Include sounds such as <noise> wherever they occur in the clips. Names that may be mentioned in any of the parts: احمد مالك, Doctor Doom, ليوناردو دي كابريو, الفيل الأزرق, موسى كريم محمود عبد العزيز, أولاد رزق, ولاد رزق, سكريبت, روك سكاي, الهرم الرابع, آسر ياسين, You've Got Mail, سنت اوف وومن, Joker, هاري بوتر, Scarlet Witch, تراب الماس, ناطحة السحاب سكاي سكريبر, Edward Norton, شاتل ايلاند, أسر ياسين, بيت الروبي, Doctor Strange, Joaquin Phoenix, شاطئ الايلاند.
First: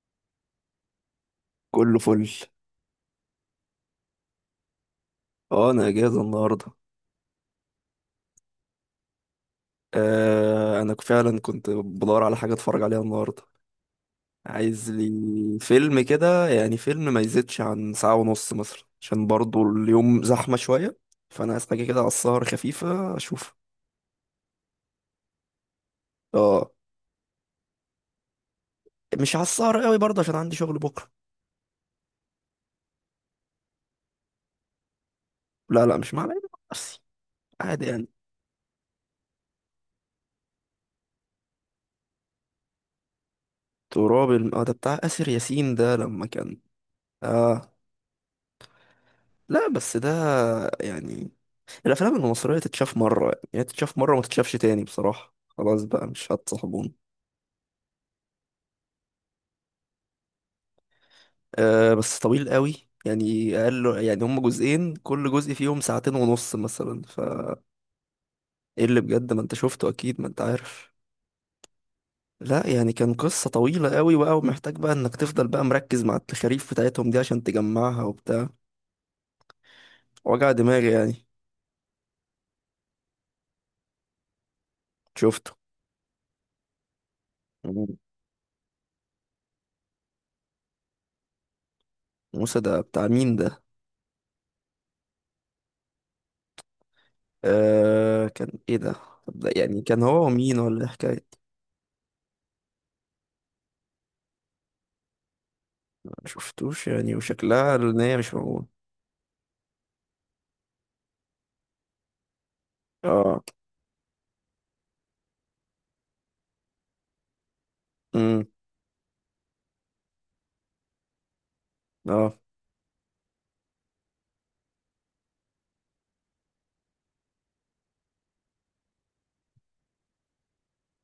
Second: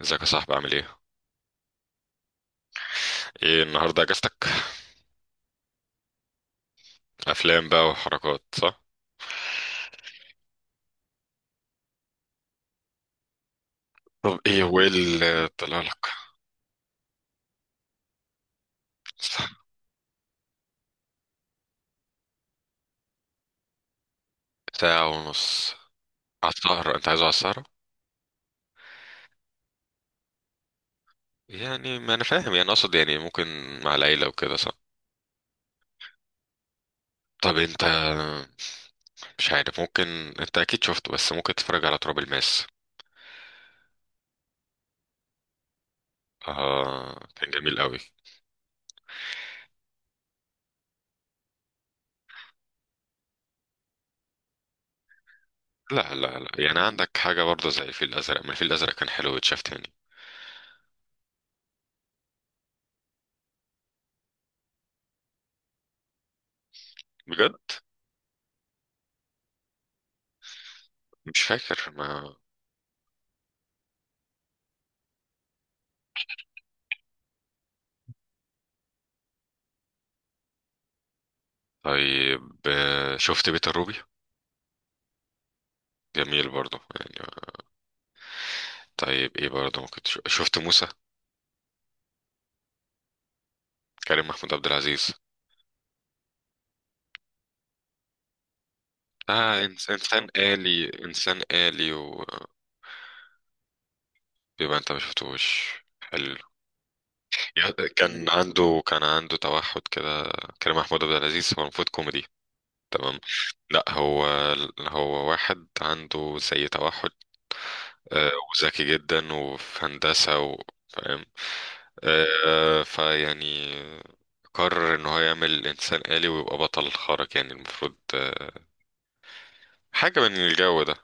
ازيك يا صاحبي؟ عامل ايه؟ كله فل. ايه النهارده اجازتك؟ اه، انا اجازه النهارده. افلام بقى وحركات صح؟ آه، انا فعلا كنت بدور على حاجه اتفرج عليها النهارده. طب ايه هو ايه عايز اللي لي طلع فيلم لك؟ كده يعني فيلم ما يزيدش عن ساعه ونص مثلا عشان برضو اليوم زحمه شويه، فانا عايز حاجه كده على السهر خفيفه اشوف. ساعة ونص على اه. السهرة؟ انت عايزه على السهرة؟ مش على السهر قوي برضه عشان عندي شغل بكره. يعني ما انا فاهم، يعني اقصد يعني ممكن مع العيلة وكده صح؟ لا لا، مش مع العيلة، مع نفسي. طب انت عادي يعني. مش عارف ممكن. انت اكيد شفته بس ممكن تتفرج على تراب الماس. اه، ده بتاع آسر ياسين ده لما كان. اه كان اه. جميل قوي. لا بس ده يعني الافلام المصريه تتشاف مره يعني تتشاف مره ما تتشافش تاني بصراحه، خلاص بقى لا مش لا لا، يعني هتصاحبون. عندك حاجة برضه زي الفيل الأزرق، ما الفيل الأزرق كان حلو واتشاف تاني. أه بس طويل قوي، يعني اقل يعني هم جزئين كل جزء فيهم ساعتين ونص مثلا ف. بجد؟ ايه اللي بجد، ما انت شفته اكيد ما انت عارف. مش فاكر ما. لا يعني كان قصه طويله قوي بقى، ومحتاج بقى انك تفضل بقى مركز مع التخاريف بتاعتهم دي عشان تجمعها وبتاع، وجع دماغي يعني. طيب شفت بيت الروبي؟ شفته. جميل برضو يعني. مم. طيب ايه برضو ممكن تشوف، شفت موسى؟ موسى ده بتاع مين ده؟ كريم محمود عبد العزيز. أه كان ايه ده. طب ده اه يعني كان هو انسان ومين ولا إيه آلي، الحكايه؟ انسان آلي ويبقى. انت ما شفتوش. حلو. شفتوش يعني، وشكلها على ان هي كان مش موجود. عنده كان عنده توحد كده. كريم محمود عبد العزيز هو المفروض كوميدي. تمام. اه. لا هو، هو واحد عنده زي توحد. آه، امم وذكي جدا وفي هندسة فاهم. اه فيعني قرر ان هو يعمل انسان آلي ويبقى بطل خارق، يعني المفروض حاجة من الجو ده.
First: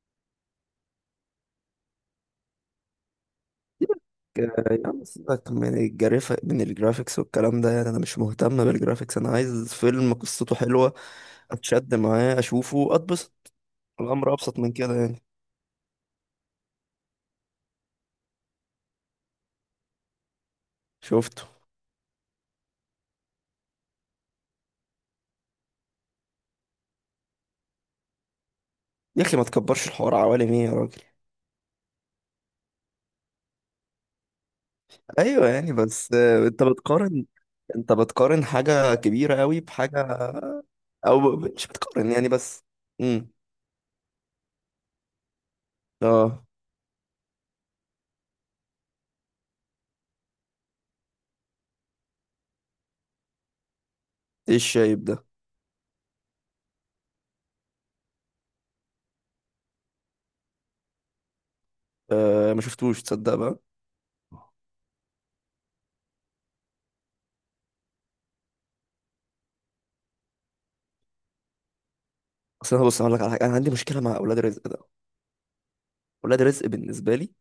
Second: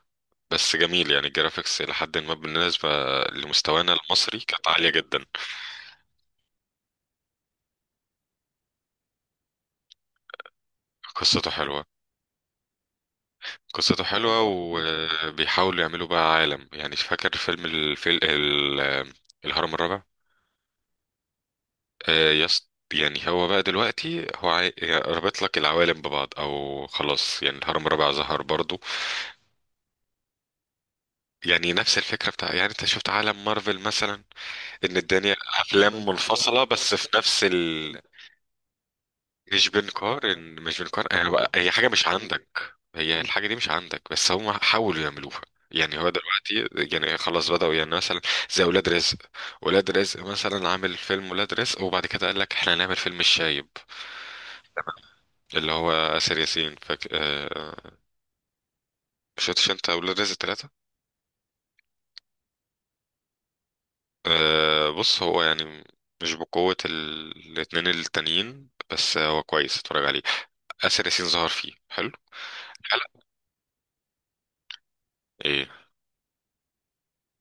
بس جميل يعني، الجرافيكس إلى حد ما بالنسبة لمستوانا سيبك. المصري كانت آه، يا عالية عم جدا. سيبك من الجرافيك من الجرافيكس والكلام ده، يعني انا مش مهتم بالجرافيكس، انا عايز فيلم قصته حلوه قصته حلوة. اتشد معاه اشوفه اتبسط. قصته الامر حلوة، ابسط من كده يعني. وبيحاولوا يعملوا بقى عالم. يعني فاكر فيلم الهرم الرابع؟ شفته. يس، يعني هو بقى دلوقتي هو يعني رابط لك العوالم ببعض، او خلاص يعني الهرم الرابع ظهر برضو. يا اخي ما تكبرش الحوار، عوالم ايه يا راجل؟ يعني نفس الفكرة بتاع، يعني انت شفت عالم مارفل مثلا؟ ان الدنيا ايوه يعني افلام بس آه، انت منفصلة بس في بتقارن، نفس انت ال... بتقارن حاجه كبيره قوي مش بحاجه. بنقارن مش بنقارن أنا او بقى، مش هي حاجة مش بتقارن يعني بس. عندك، هي امم الحاجة دي مش عندك بس هم حاولوا يعملوها. يعني هو اه. دلوقتي يعني خلاص بدأوا، يعني مثلا زي ولاد رزق. ولاد رزق مثلا عامل فيلم ولاد رزق، وبعد كده قال لك احنا هنعمل فيلم الشايب ايه الشايب ده؟ اللي هو آسر ياسين شفتش انت ولاد رزق ثلاثة؟ آه ما شفتوش تصدق بقى. آه... بص هو يعني مش بقوة ال... الاتنين التانيين، بس هو كويس، اتفرج عليه. آسر ياسين ظهر فيه حلو. اصل انا بص هقول لك حلقة. على حاجه، انا عندي مشكله مع اولاد رزق ده. ايه اولاد رزق بالنسبه لي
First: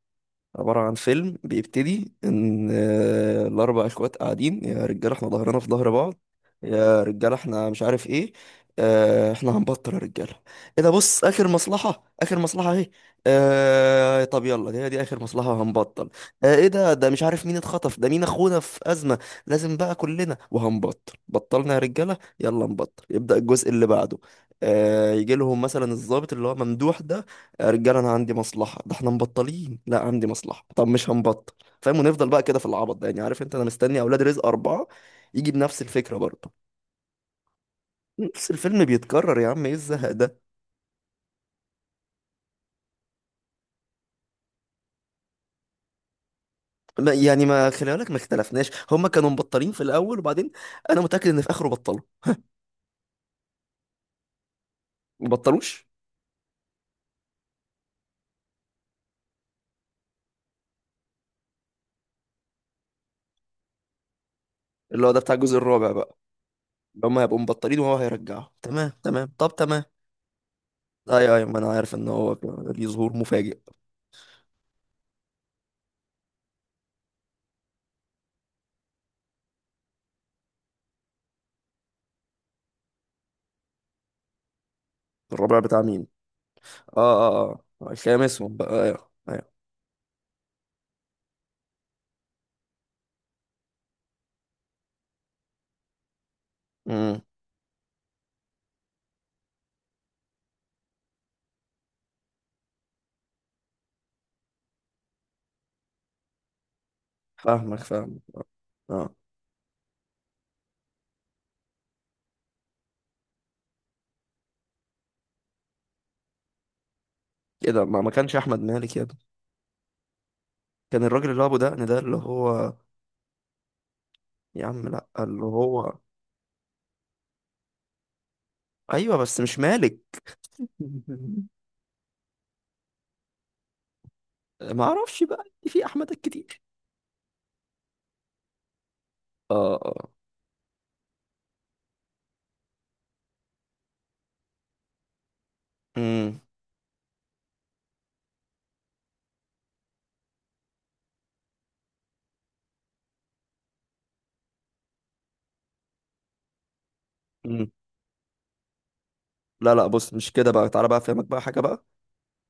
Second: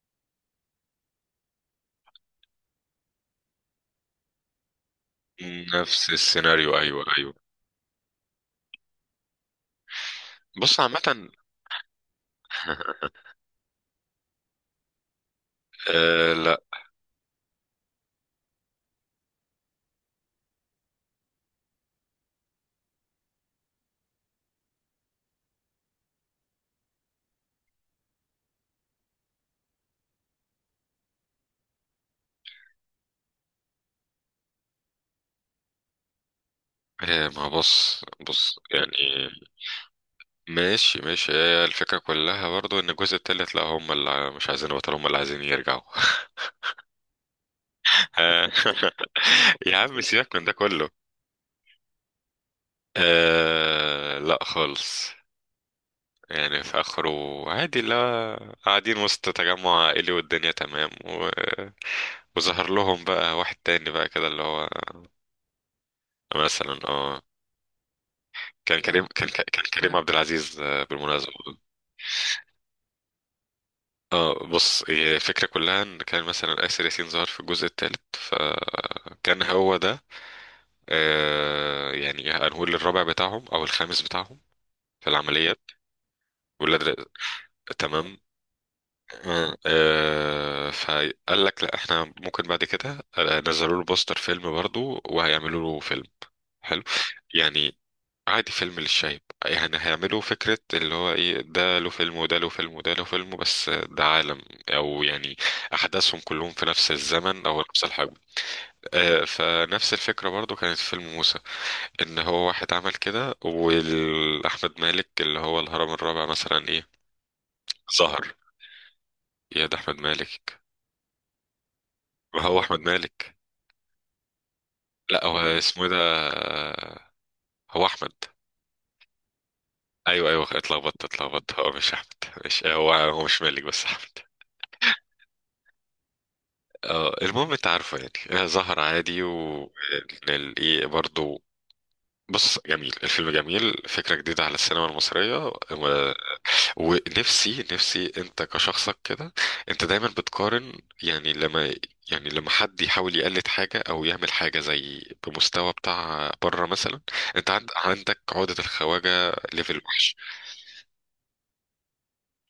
عبارة عن فيلم بيبتدي إن آه، الأربع إخوات قاعدين، يا رجالة إحنا ظهرنا في ظهر نفس بعض، السيناريو، يا ايوه ايوه. رجالة إحنا مش عارف إيه، آه، إحنا هنبطل يا رجالة. بص إيه ده، بص عامة. آخر مصلحة، آخر مصلحة أهي. <laughs> آه، طب يلا دي آخر مصلحة هنبطل. آه آه، لا. إيه ده، ده مش عارف مين اتخطف، ده مين أخونا في أزمة، لازم بقى كلنا وهنبطل، بطلنا يا رجالة يلا نبطل. يبدأ الجزء اللي بعده، آه، يجي لهم مثلا الضابط اللي هو ممدوح ده، يا رجاله انا عندي مصلحه، ده احنا مبطلين، لا عندي مصلحه، طب مش هنبطل. فاهم؟ ونفضل بقى كده في العبط ده يعني. عارف انت انا مستني اولاد رزق اربعه يجي بنفس الفكره برضه، ما بص نفس بص الفيلم يعني بيتكرر يا عم، ايه الزهق ده؟ ماشي ماشي هي الفكرة كلها برضو ان الجزء التالت لا هم اللي مش عايزين البطل هم اللي عايزين يرجعوا <laughs> ما يعني ما خلي بالك، ما آه اختلفناش، هما <laughs> كانوا مبطلين يا في عم الاول سيبك من وبعدين. ده كله. انا متاكد ان في اخره بطلوا. آه لا خالص. ما بطلوش. يعني في اخره عادي، لا، قاعدين وسط تجمع عائلي والدنيا تمام و... وظهر لهم بقى واحد تاني بقى كده اللي هو. اللي هو ده بتاع الجزء الرابع بقى، مثلا اللي هما اه، هيبقوا مبطلين وهو هيرجعه. كان تمام كريم كان تمام، طب كان تمام. كريم عبد العزيز بالمناسبة. ايوه ايوه، ما انا عارف ان هو كان ليه ظهور مفاجئ. اه بص، هي الفكرة كلها ان كان مثلا آسر ياسين ظهر في الجزء الثالث، فكان هو ده. آه، يعني هنقول الرابع بتاعهم او الخامس بتاعهم في الرابع العمليات. بتاع مين؟ والولاد اه ر- اه اه، تمام. الخامسهم بقى. ايوه ايوه. فقال لك لا احنا ممكن بعد كده، نزلوا له بوستر فيلم برضو وهيعملوا له فيلم. حلو مم. يعني، عادي، فيلم للشايب. يعني هيعملوا فكرة اللي هو ايه، ده له فيلم وده له فيلم وده له فيلم، بس ده عالم، او يعني احداثهم كلهم في نفس الزمن او فاهمك نفس الحقبة. فاهمك. اه. آه، فنفس الفكرة برضو كانت في فيلم موسى. ان هو واحد عمل كده، واحمد مالك اللي هو الهرم الرابع مثلا. ايه، ايه ده، ما ظهر. كانش احمد مالك يا ابني. يا ده احمد مالك. كان الراجل اللي هو ابو دقن ده اللي ما هو هو. احمد مالك. يا عم لا، لا هو اللي اسمه إيه ده؟ هو. هو احمد. ايوه بس مش مالك. ايوه ايوه، <laughs> اتلخبطت اتلخبطت. هو مش احمد. مش هو، هو مش مالك بس احمد. ما اعرفش بقى، في احمدات كتير. اه المهم انت عارفه. يعني ظهر عادي اه اه. والايه برضه. بص جميل الفيلم، جميل، فكرة جديدة على السينما المصرية و- امم ونفسي، نفسي انت كشخصك كده انت دايما بتقارن. يعني لما يعني لما حد يحاول يقلد حاجة او يعمل حاجة زي بمستوى بتاع بره مثلا، انت عند امم عندك عقدة الخواجة لا ليفل لا، بص وحش. مش كده بقى، تعالى بقى افهمك بقى حاجه بقى.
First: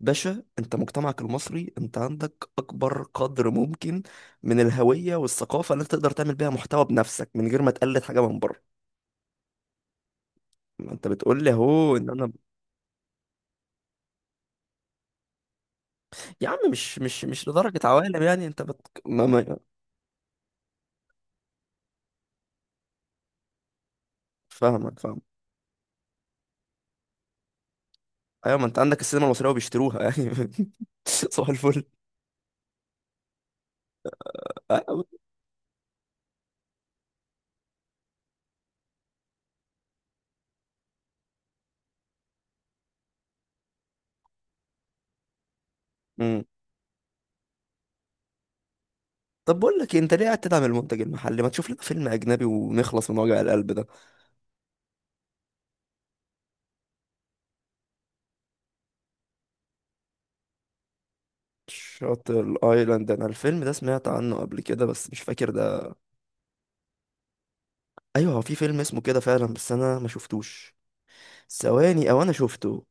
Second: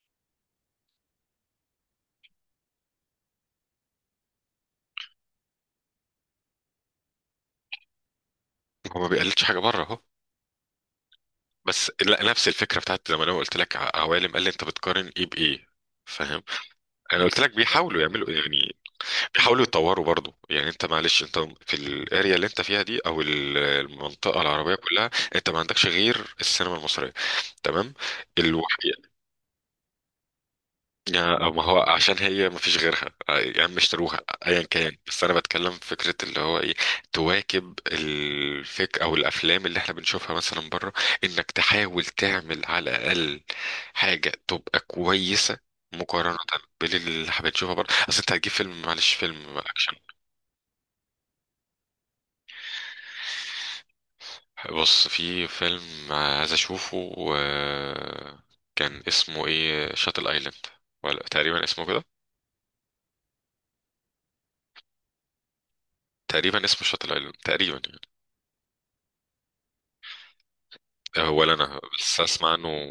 باشا، انت مجتمعك المصري انت عندك اكبر قدر ممكن من الهويه والثقافه اللي انت تقدر تعمل بيها محتوى بنفسك من غير ما تقلد حاجه من بره. هو ما بيقلدش حاجة بره اهو. ما انت بتقول لي بس اهو ان لا، انا. نفس الفكرة بتاعت زي ما انا قلت لك عوالم، قال لي انت بتقارن ايه بايه. فاهم. يا عم مش انا مش قلت مش لك لدرجه بيحاولوا عوالم يعملوا، يعني، يعني ما... ما... بيحاولوا يطوروا برضو. يعني انت معلش انت في الاريا اللي انت فيها دي او المنطقه العربيه فاهمك، كلها، فاهم. انت ما عندكش غير السينما المصريه. تمام. ايوه، ما انت عندك الوحيد. السينما المصريه وبيشتروها يعني. <laughs> صباح ما هو الفل. عشان هي ما فيش غيرها. يا عم اشتروها ايا كان، أيوة. بس انا بتكلم في فكره اللي هو ايه، تواكب الفك او الافلام اللي احنا بنشوفها مثلا بره، انك تحاول تعمل على الاقل حاجه تبقى كويسه، مقارنه أمم. باللي احنا بنشوفها بره. اصل انت هتجيب فيلم، معلش فيلم طب بقول لك اكشن. إيه، انت ليه قاعد تدعم المنتج المحلي؟ ما تشوف لنا فيلم اجنبي ونخلص من وجع القلب ده. بص، في فيلم عايز اشوفه، كان اسمه ايه، شاتل ايلاند، ولا تقريبا اسمه كده. شاطئ الايلاند، انا الفيلم ده سمعت عنه قبل كده بس مش فاكر ده. تقريبا اسمه شاتل ايلاند تقريبا. ايوه هو في فيلم اسمه كده فعلا، بس انا ما شفتوش. هو اللي انا ثواني، او لسه انا اسمع عنه. شفته.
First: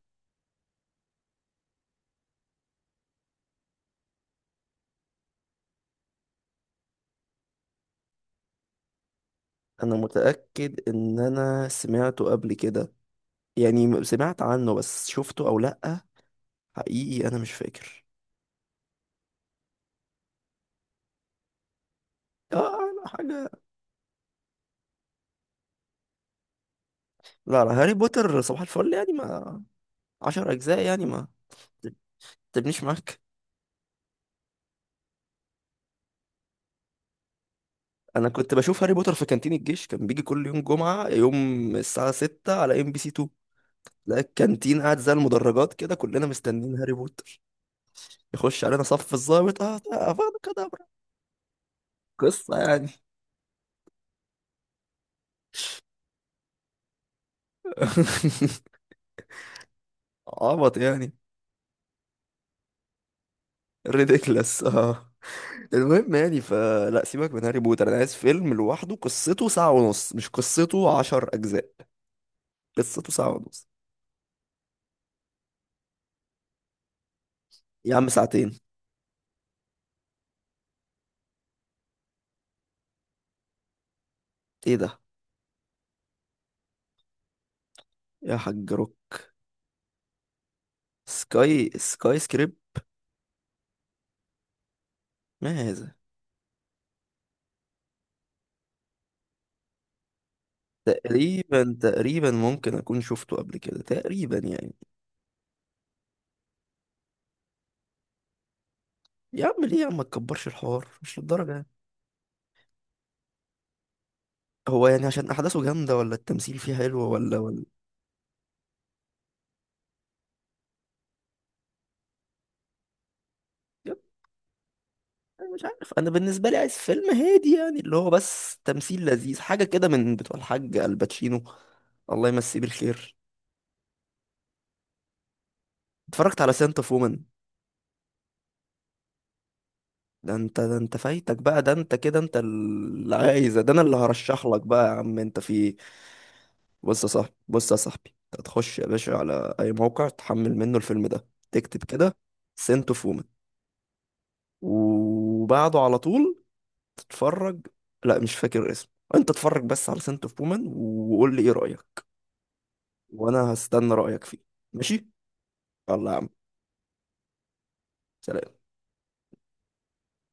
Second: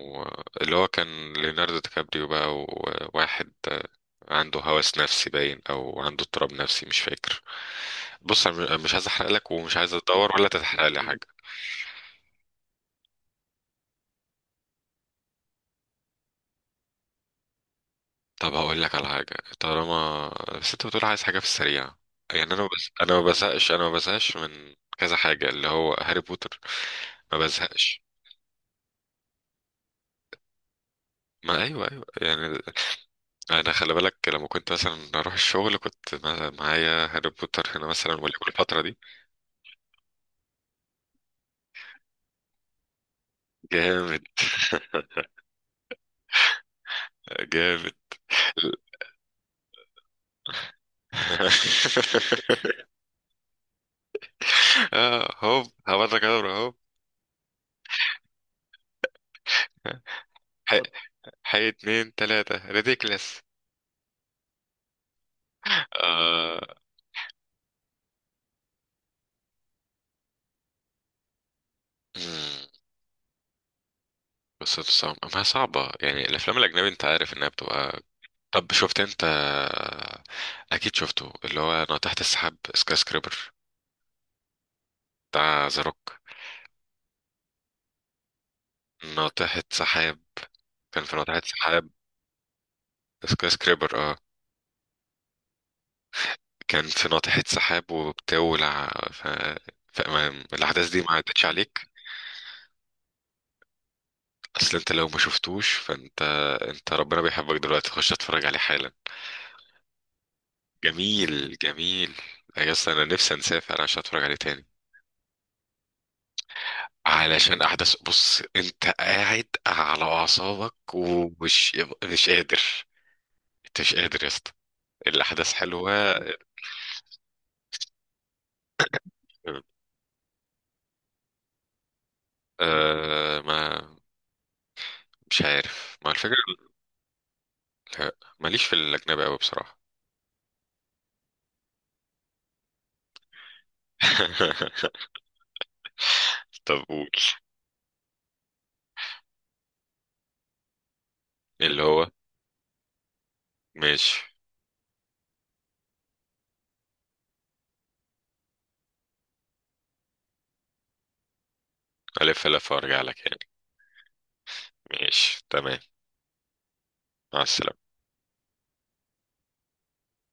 اللي هو كان ليوناردو دي كابريو بقى، وواحد عنده هوس نفسي باين او عنده اضطراب نفسي مش فاكر. بص انا مش عايز احرق لك، ومش عايز انا ادور ولا متاكد تتحرق لي ان حاجه. انا سمعته قبل كده، يعني سمعت عنه بس شفته او لا حقيقي انا مش فاكر. طب هقول لك على حاجه طالما، بس انت بتقول عايز حاجه في السريع. يعني انا اه. بس... انا ما حاجه. بزهقش، انا ما بزهقش من كذا حاجه اللي هو هاري بوتر. ما لا لا، هاري بزهقش. بوتر صباح الفل يعني، ما عشر أجزاء يعني، ما ما ايوه ايوه يعني. تبنيش معاك. انا خلي بالك لما كنت مثلا اروح الشغل، كنت معايا هاري بوتر هنا مثلا، أنا كنت والفتره بشوف هاري دي. بوتر في كانتين الجيش، كان بيجي كل يوم جمعة، يوم الساعة ستة على ام بي سي 2. لا جامد. الكانتين قاعد زي المدرجات كده، كلنا مستنيين هاري بوتر جامد. يخش علينا، صف الضابط اه آه، فاضي كده. قصة <laughs> يعني. هوب هبدا كده. هوب. <laughs> عبط حي. يعني. حي اتنين تلاتة ريديكلس. ريديكلس اه. المهم يعني، آه. فلا سيبك من هاري بوتر، انا عايز فيلم لوحده قصته ساعة ونص مش قصته عشر اجزاء. مم. قصته ساعة ونص. بس صعب، ما هي صعبة يعني الأفلام الأجنبي أنت عارف إنها يا بتبقى. عم ساعتين. طب شفت أنت، أكيد شفته، اللي هو ناطحة السحاب سكاي سكريبر ايه ده؟ بتاع ذا روك؟ يا حاج روك. ناطحة سحاب، كان في ناطحة سكاي سحاب سكاي سكريبت. سكاي سكريبر، اه. ما هذا؟ كان في ناطحة سحاب وبتاع ولع ف... فما الأحداث دي ما عدتش تقريبا عليك. تقريبا ممكن اكون شفته قبل كده تقريبا يعني. أصل أنت لو ما شفتوش فأنت، أنت ربنا بيحبك دلوقتي، خش اتفرج عليه حالا. يا عم ليه، يا عم ما تكبرش الحوار، مش للدرجه جميل يعني. جميل. يا اسطى أنا نفسي أنساه فعلا عشان أتفرج عليه تاني. هو يعني عشان احداثه جامده، ولا التمثيل فيه حلو، ولا علشان ولا. أحداث، بص أنت قاعد على أعصابك ومش مش قادر، أنت مش يا قادر يا اسطى. الأحداث ابني مش حلوة. عارف، انا بالنسبه لي عايز فيلم هادي يعني، اللي هو بس تمثيل لذيذ، حاجه كده من بتوع الحاج الباتشينو، الله يمسيه بالخير. آه ما مش عارف، ما الفكرة. اتفرجت على سنت اوف وومن؟ لا، ماليش في الأجنبي أوي بصراحة. ده انت، ده انت فايتك بقى، ده انت كده، انت اللي عايزه ده، انا اللي هرشح لك بقى يا <laughs> عم، انت في إيه؟ طب بص قول. يا صاحبي، بص يا صاحبي، انت هتخش يا باشا على اي موقع تحمل منه الفيلم ده، اللي تكتب هو كده سنت اوف وومن، ماشي. وبعده على طول تتفرج. لا مش فاكر اسمه، انت اتفرج بس على سنت اوف وومن وقول لي ايه رأيك، ألف ألف وأرجع لك يعني. وانا هستنى رأيك فيه. ماشي. ماشي تمام. يلا يا عم. مع السلامة. سلام.